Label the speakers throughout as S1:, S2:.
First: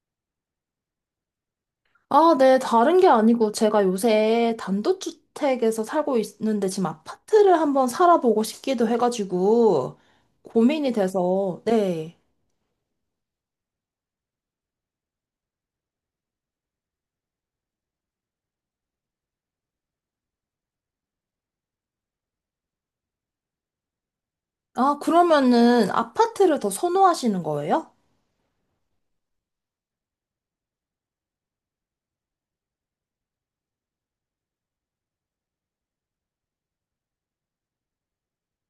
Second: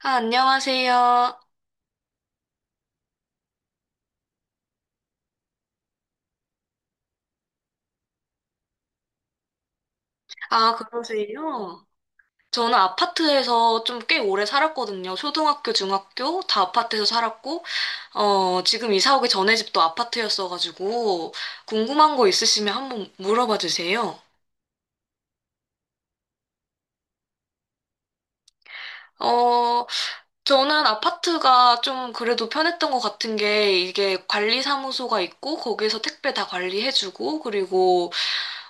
S1: 아, 안녕하세요.
S2: 아, 네, 다른 게 아니고 제가 요새 단독주택에서 살고 있는데 지금 아파트를 한번 살아보고 싶기도 해가지고
S1: 아,
S2: 고민이 돼서,
S1: 그러세요?
S2: 네.
S1: 저는 아파트에서 좀 꽤 오래 살았거든요. 초등학교, 중학교 다 아파트에서 살았고, 지금 이사 오기 전에 집도 아파트였어가지고, 궁금한 거 있으시면 한번 물어봐 주세요.
S2: 아, 그러면은 아파트를 더 선호하시는 거예요?
S1: 어, 저는 아파트가 좀 그래도 편했던 것 같은 게, 이게 관리사무소가 있고, 거기에서 택배 다 관리해주고, 그리고,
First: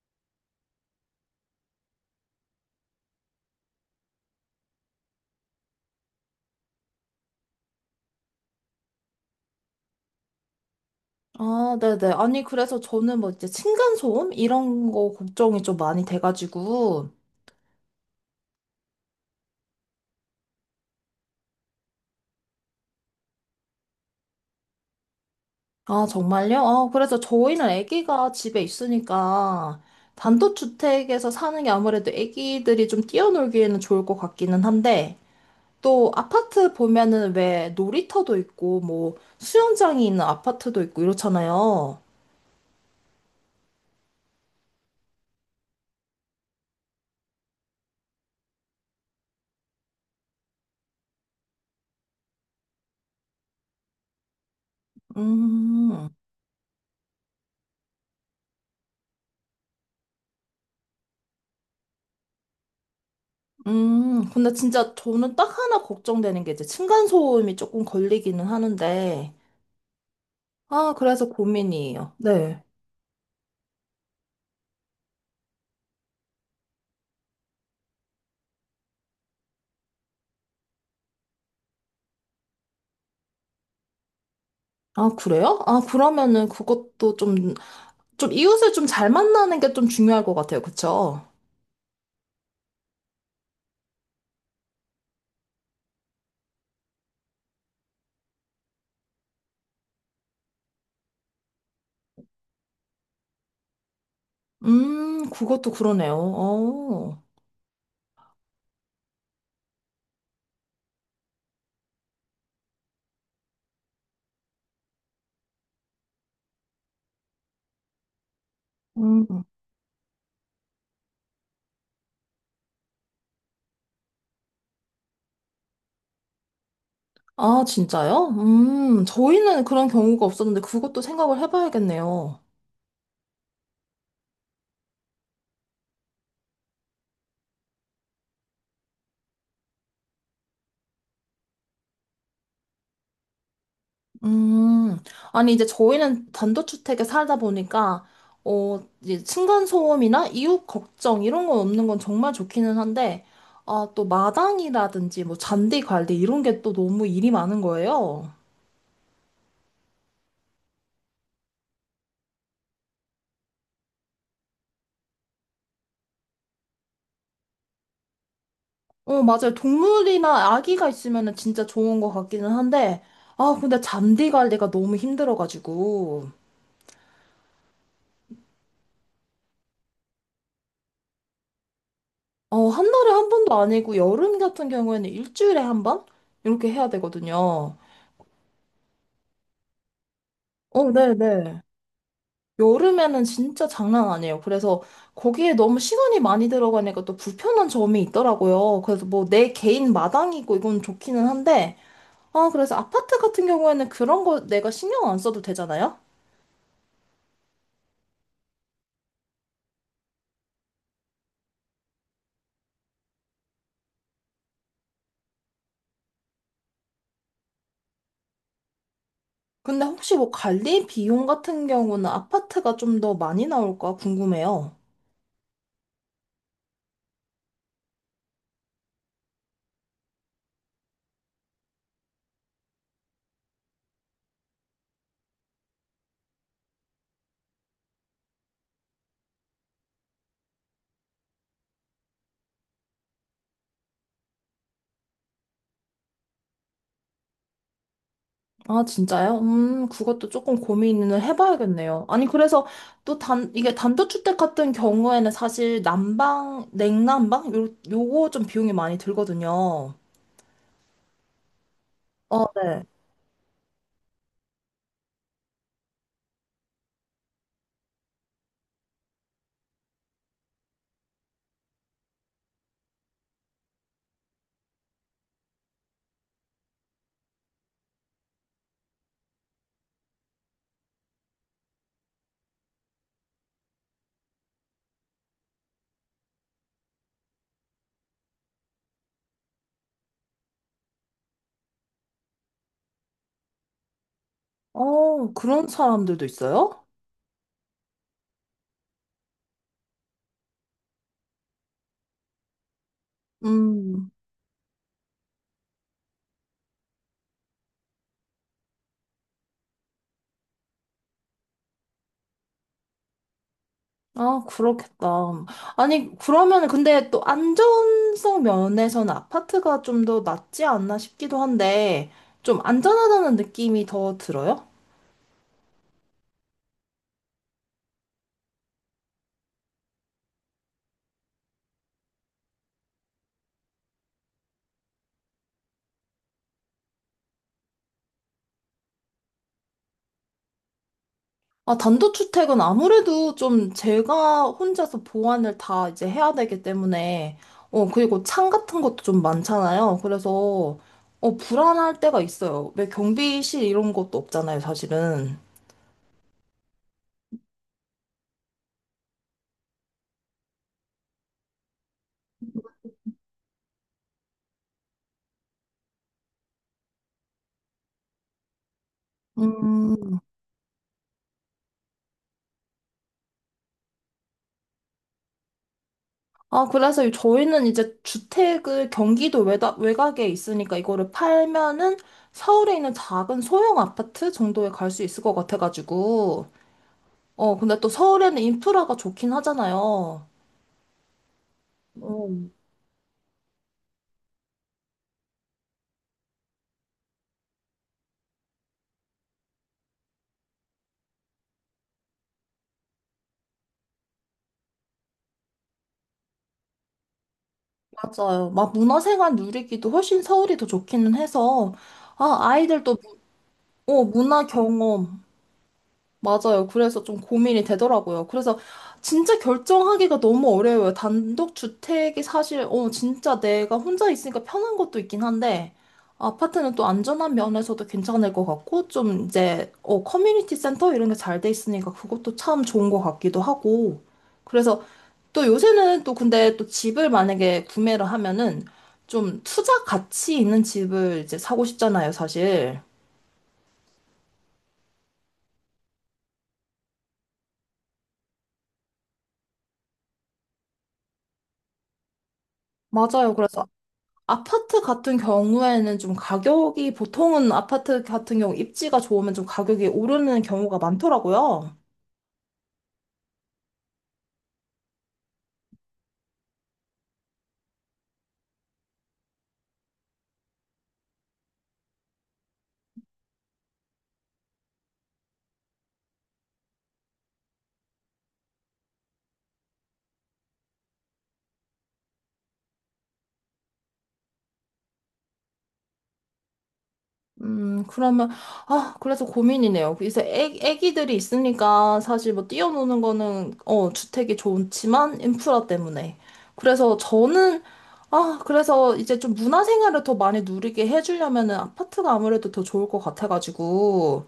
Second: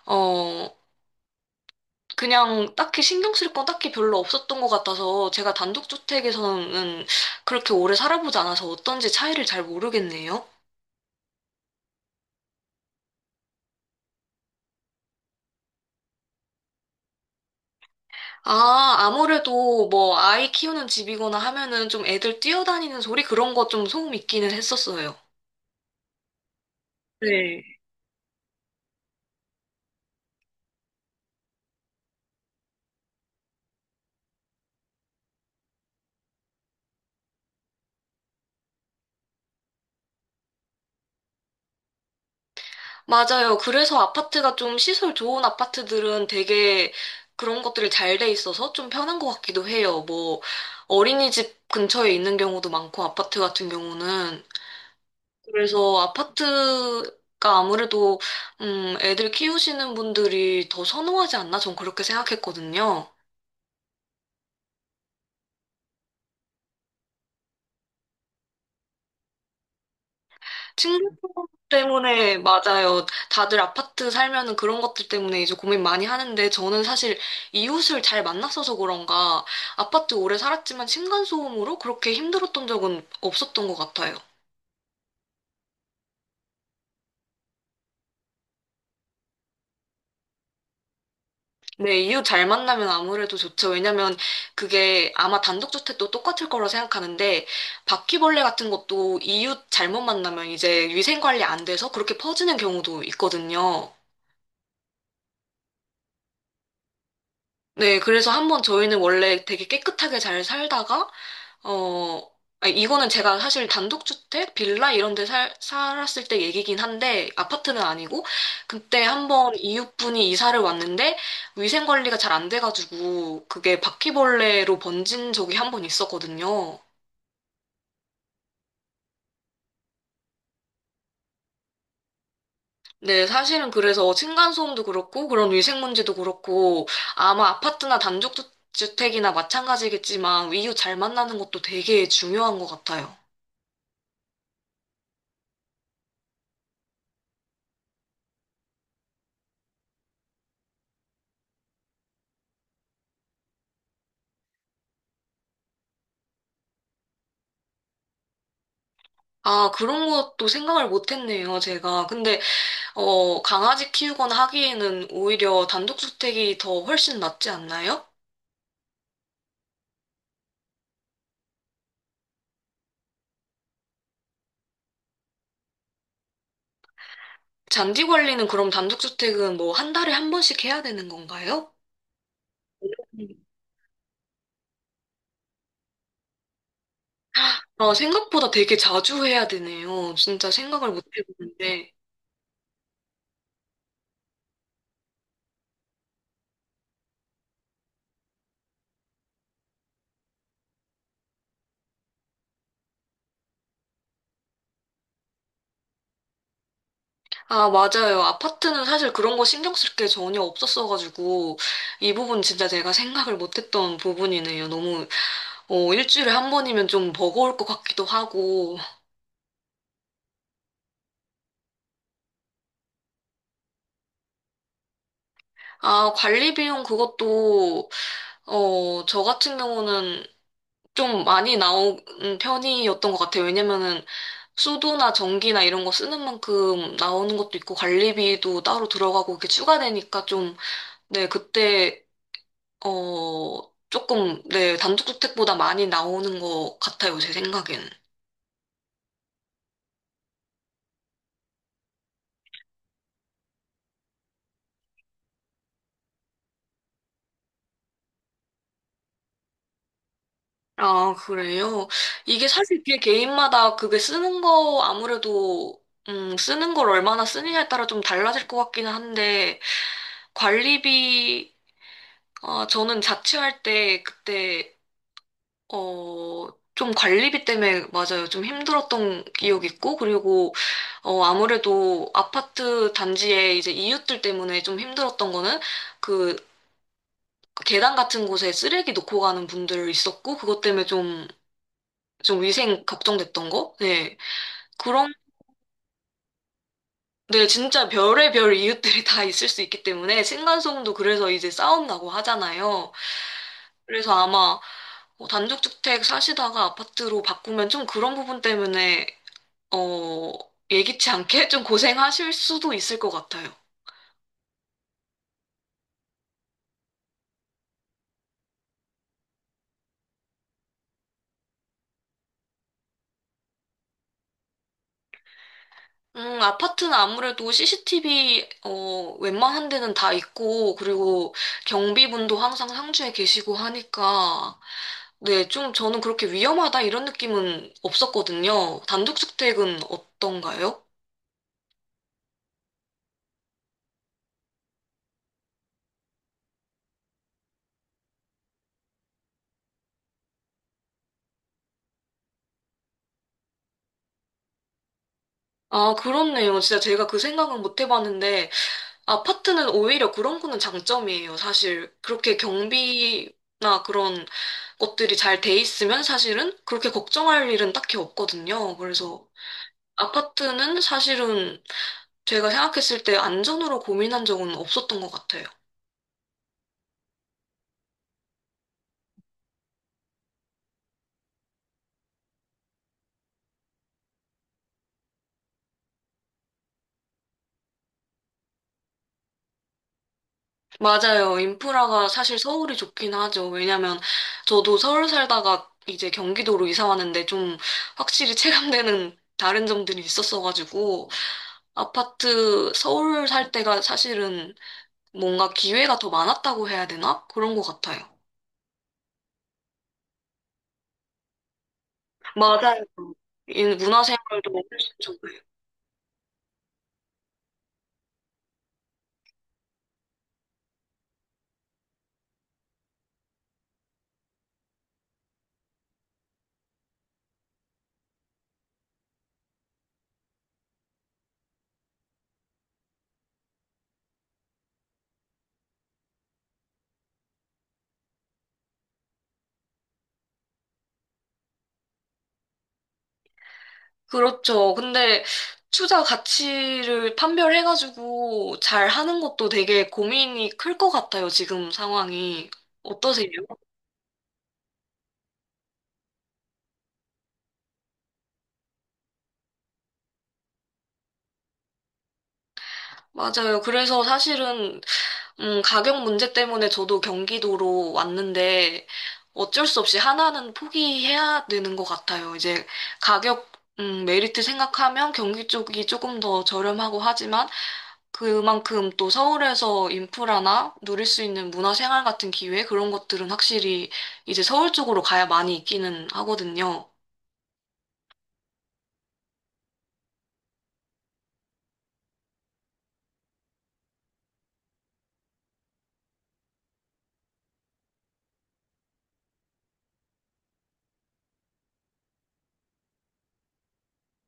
S1: 어, 그냥 딱히 신경 쓸 건 딱히 별로 없었던 것 같아서 제가 단독주택에서는 그렇게 오래 살아보지 않아서 어떤지 차이를 잘 모르겠네요.
S2: 아, 네네. 아니, 그래서 저는 뭐 이제 층간소음? 이런 거 걱정이 좀 많이 돼가지고.
S1: 아, 아무래도 뭐 아이 키우는 집이거나 하면은 좀 애들 뛰어다니는 소리 그런 거 좀 소음 있기는 했었어요.
S2: 아, 정말요? 아, 그래서
S1: 네.
S2: 저희는 아기가 집에 있으니까 단독주택에서 사는 게 아무래도 아기들이 좀 뛰어놀기에는 좋을 것 같기는 한데, 또 아파트 보면은 왜 놀이터도 있고 뭐 수영장이 있는 아파트도 있고 이렇잖아요.
S1: 맞아요. 그래서 아파트가 좀 시설 좋은 아파트들은 되게 그런 것들이 잘 돼 있어서 좀 편한 것 같기도 해요. 뭐 어린이집 근처에 있는 경우도 많고 아파트 같은 경우는. 그래서
S2: 음,
S1: 아파트가 아무래도 애들 키우시는 분들이 더 선호하지 않나? 전 그렇게 생각했거든요.
S2: 근데 진짜 저는 딱 하나 걱정되는 게 이제 층간소음이 조금 걸리기는 하는데 아
S1: 친구
S2: 그래서 고민이에요.
S1: 때문에
S2: 네.
S1: 맞아요. 다들 아파트 살면은 그런 것들 때문에 이제 고민 많이 하는데 저는 사실 이웃을 잘 만났어서 그런가 아파트 오래 살았지만 층간소음으로 그렇게 힘들었던 적은 없었던 것 같아요.
S2: 아 그래요? 아 그러면은 그것도 좀 이웃을 좀 잘 만나는 게 좀 중요할 것 같아요. 그쵸?
S1: 네, 이웃 잘 만나면 아무래도 좋죠. 왜냐면 그게 아마 단독주택도 똑같을 거라 생각하는데 바퀴벌레 같은 것도 이웃 잘못 만나면 이제 위생관리 안 돼서 그렇게 퍼지는 경우도 있거든요.
S2: 그것도 그러네요. 어.
S1: 네, 그래서 한번 저희는 원래 되게 깨끗하게 잘 살다가 어, 아니, 이거는 제가 사실 단독주택, 빌라 이런 데 살았을 때 얘기긴 한데, 아파트는 아니고, 그때
S2: 음. 음.
S1: 한번 이웃분이 이사를 왔는데, 위생관리가 잘 안 돼가지고, 그게 바퀴벌레로 번진 적이 한번 있었거든요.
S2: 아, 진짜요? 저희는 그런 경우가 없었는데 그것도 생각을 해봐야겠네요.
S1: 네, 사실은 그래서 층간소음도 그렇고, 그런 위생 문제도 그렇고, 아마 아파트나 단독주택이나 마찬가지겠지만, 이웃 잘 만나는 것도 되게 중요한 것 같아요.
S2: 음, 아니, 이제 저희는 단독주택에 살다 보니까, 어, 이제 층간소음이나 이웃 걱정 이런 건 없는 건 정말 좋기는 한데, 아, 또 마당이라든지 뭐 잔디 관리 이런 게 또 너무 일이 많은 거예요.
S1: 아, 그런 것도 생각을 못 했네요, 제가. 근데 강아지 키우거나 하기에는 오히려 단독주택이 더 훨씬 낫지 않나요?
S2: 어, 맞아요. 동물이나 아기가 있으면 은 진짜 좋은 것 같기는 한데, 아, 근데 잔디 관리가 너무 힘들어가지고.
S1: 잔디 관리는 그럼 단독주택은 뭐 한 달에 한 번씩 해야 되는 건가요?
S2: 어, 한 달에 한 번도 아니고 여름 같은 경우에는 일주일에 한 번? 이렇게 해야 되거든요.
S1: 아, 생각보다 되게 자주 해야 되네요. 진짜 생각을
S2: 어,
S1: 못
S2: 네네.
S1: 해봤는데.
S2: 여름에는 진짜 장난 아니에요. 그래서 거기에 너무 시간이 많이 들어가니까 또 불편한 점이 있더라고요. 그래서 뭐 내 개인 마당이고 이건 좋기는 한데, 아, 그래서 아파트 같은 경우에는 그런 거 내가 신경 안 써도 되잖아요?
S1: 아, 맞아요. 아파트는 사실 그런 거 신경 쓸 게 전혀 없었어가지고, 이 부분 진짜 제가 생각을 못 했던 부분이네요. 너무, 일주일에 한 번이면 좀 버거울 것 같기도 하고.
S2: 근데 혹시 뭐 관리 비용 같은 경우는 아파트가 좀 더 많이 나올까 궁금해요.
S1: 아, 관리 비용 그것도 저 같은 경우는 좀 많이 나온 편이었던 것 같아요. 왜냐면은 수도나 전기나 이런 거 쓰는 만큼 나오는 것도 있고 관리비도 따로 들어가고 이렇게 추가되니까 좀, 네, 그때, 어, 조금, 네, 단독주택보다 많이 나오는 것 같아요. 제 생각에는.
S2: 아, 진짜요? 그것도 조금 고민을 해봐야겠네요. 아니, 그래서 또 이게 단독주택 같은 경우에는 사실 난방, 냉난방? 요거 좀 비용이 많이 들거든요.
S1: 아, 그래요?
S2: 어,
S1: 이게 사실
S2: 네.
S1: 그게 개인마다 그게 쓰는 거 아무래도 쓰는 걸 얼마나 쓰느냐에 따라 좀 달라질 것 같기는 한데, 관리비 아, 저는 자취할 때 그때 어, 좀 관리비 때문에 맞아요. 좀 힘들었던 기억이 있고 그리고 아무래도 아파트 단지에 이제 이웃들 때문에 좀 힘들었던 거는 그 계단 같은 곳에 쓰레기 놓고 가는 분들 있었고 그것 때문에 좀 좀 위생 걱정됐던 거? 네. 그런
S2: 어, 그런 사람들도 있어요?
S1: 네, 진짜 별의별 이웃들이 다 있을 수 있기 때문에 층간소음도 그래서 이제 싸움 나고 하잖아요.
S2: 음,
S1: 그래서 아마 단독주택 사시다가 아파트로 바꾸면 좀 그런 부분 때문에 어, 예기치 않게 좀 고생하실 수도 있을 것 같아요.
S2: 아, 그렇겠다. 아니, 그러면 근데 또 안전성 면에서는 아파트가 좀 더 낫지 않나 싶기도 한데, 좀 안전하다는 느낌이 더 들어요?
S1: 아파트는 아무래도 CCTV 웬만한 데는 다 있고 그리고 경비분도 항상 상주에 계시고 하니까 네, 좀 저는 그렇게 위험하다 이런 느낌은 없었거든요. 단독주택은 어떤가요?
S2: 아, 단독주택은 아무래도 좀 제가 혼자서 보완을 다 이제 해야 되기 때문에, 어, 그리고 창 같은 것도 좀 많잖아요. 그래서, 어, 불안할 때가 있어요. 왜 경비실 이런 것도 없잖아요, 사실은.
S1: 아, 그렇네요. 진짜 제가 그 생각은 못 해봤는데 아파트는 오히려 그런 거는 장점이에요. 사실 그렇게 경비나 그런 것들이 잘 돼 있으면 사실은 그렇게 걱정할 일은 딱히 없거든요. 그래서
S2: 음,
S1: 아파트는 사실은 제가 생각했을 때 안전으로 고민한 적은 없었던 것 같아요.
S2: 아, 그래서 저희는 이제 주택을 경기도 외곽에 있으니까 이거를 팔면은 서울에 있는 작은 소형 아파트 정도에 갈 수 있을 것 같아가지고, 어, 근데 또 서울에는 인프라가 좋긴 하잖아요.
S1: 맞아요. 인프라가
S2: 어,
S1: 사실 서울이 좋긴 하죠. 왜냐면 저도 서울 살다가 이제 경기도로 이사 왔는데 좀 확실히 체감되는 다른 점들이 있었어가지고 아파트 서울 살 때가 사실은 뭔가 기회가 더 많았다고 해야 되나? 그런 것 같아요.
S2: 맞아요. 막 문화생활 누리기도 훨씬 서울이 더 좋기는 해서, 아,
S1: 맞아요.
S2: 아이들도,
S1: 이
S2: 뭐, 어, 문화
S1: 문화생활도 훨씬
S2: 경험,
S1: 좋고요.
S2: 맞아요. 그래서 좀 고민이 되더라고요. 그래서 진짜 결정하기가 너무 어려워요. 단독 주택이 사실, 어, 진짜 내가 혼자 있으니까 편한 것도 있긴 한데, 아파트는 또 안전한 면에서도 괜찮을 것 같고, 좀 이제, 어, 커뮤니티 센터 이런 게 잘 돼 있으니까 그것도 참 좋은 것 같기도 하고. 그래서 또 요새는 또 근데 또 집을 만약에 구매를 하면은 좀 투자 가치 있는 집을 이제 사고 싶잖아요, 사실.
S1: 그렇죠. 근데 투자 가치를 판별해가지고 잘 하는 것도 되게 고민이 클 것 같아요. 지금 상황이. 어떠세요?
S2: 맞아요. 그래서 아파트 같은 경우에는 좀 가격이 보통은 아파트 같은 경우 입지가 좋으면 좀 가격이 오르는 경우가 많더라고요.
S1: 맞아요. 그래서 사실은 가격 문제 때문에 저도 경기도로 왔는데 어쩔 수 없이 하나는 포기해야 되는 것 같아요. 이제 가격, 메리트 생각하면 경기 쪽이 조금 더 저렴하고 하지만 그만큼 또 서울에서 인프라나 누릴 수 있는 문화생활 같은 기회 그런 것들은 확실히 이제 서울 쪽으로 가야 많이 있기는 하거든요.
S2: 그러면, 아, 그래서 고민이네요. 이제 애기들이 있으니까 사실 뭐 뛰어노는 거는, 어, 주택이 좋지만 인프라 때문에. 그래서 저는, 아, 그래서 이제 좀 문화생활을 더 많이 누리게 해주려면은 아파트가 아무래도 더 좋을 것 같아가지고.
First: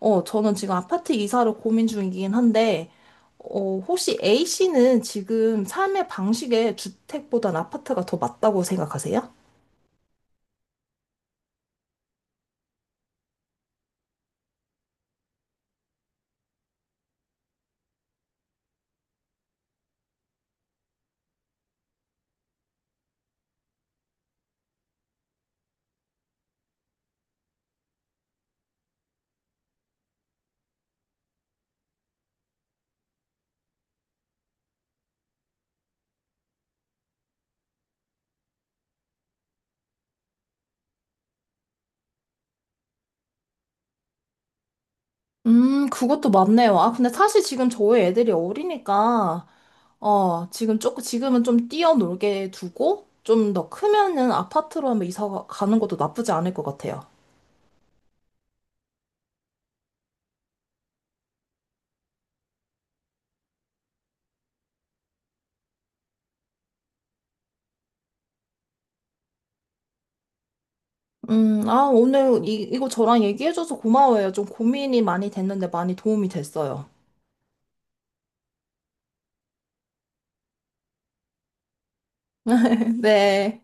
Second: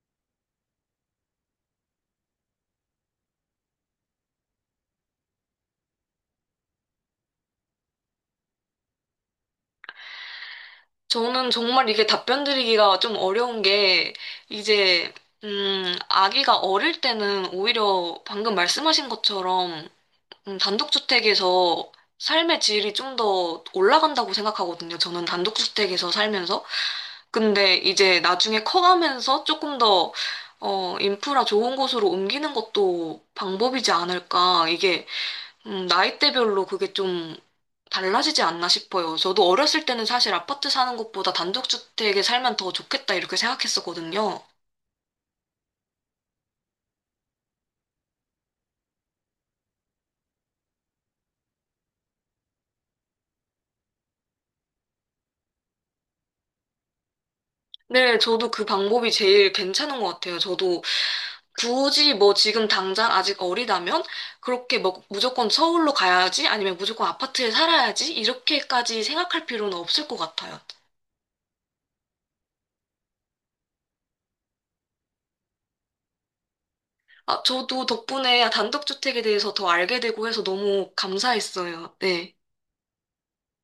S2: 어, 저는 지금 아파트 이사를 고민 중이긴 한데, 어, 혹시 A씨는 지금 삶의 방식에 주택보단 아파트가 더 맞다고 생각하세요?
S1: 저는 정말 이게 답변 드리기가 좀 어려운 게, 이제, 아기가 어릴 때는 오히려 방금 말씀하신 것처럼, 단독주택에서 삶의 질이 좀 더 올라간다고 생각하거든요. 저는 단독주택에서 살면서. 근데 이제 나중에 커가면서 조금 더, 인프라 좋은 곳으로 옮기는 것도 방법이지 않을까. 이게 나이대별로 그게 좀 달라지지 않나 싶어요. 저도 어렸을 때는 사실 아파트 사는 것보다 단독주택에 살면 더 좋겠다 이렇게 생각했었거든요.
S2: 그것도 맞네요. 아, 근데 사실 지금 저희 애들이 어리니까, 어, 지금 조금, 지금은 좀 뛰어놀게 두고, 좀 더 크면은 아파트로 한번 이사 가는 것도 나쁘지 않을 것 같아요.
S1: 네, 저도 그 방법이 제일 괜찮은 것 같아요. 저도 굳이 뭐 지금 당장 아직 어리다면 그렇게 뭐 무조건 서울로 가야지 아니면 무조건 아파트에 살아야지 이렇게까지 생각할 필요는 없을 것 같아요.
S2: 아, 오늘 이거 저랑 얘기해줘서 고마워요. 좀 고민이 많이 됐는데 많이 도움이 됐어요.
S1: 아, 저도 덕분에 단독주택에 대해서 더 알게 되고 해서 너무 감사했어요. 네.
S2: 네.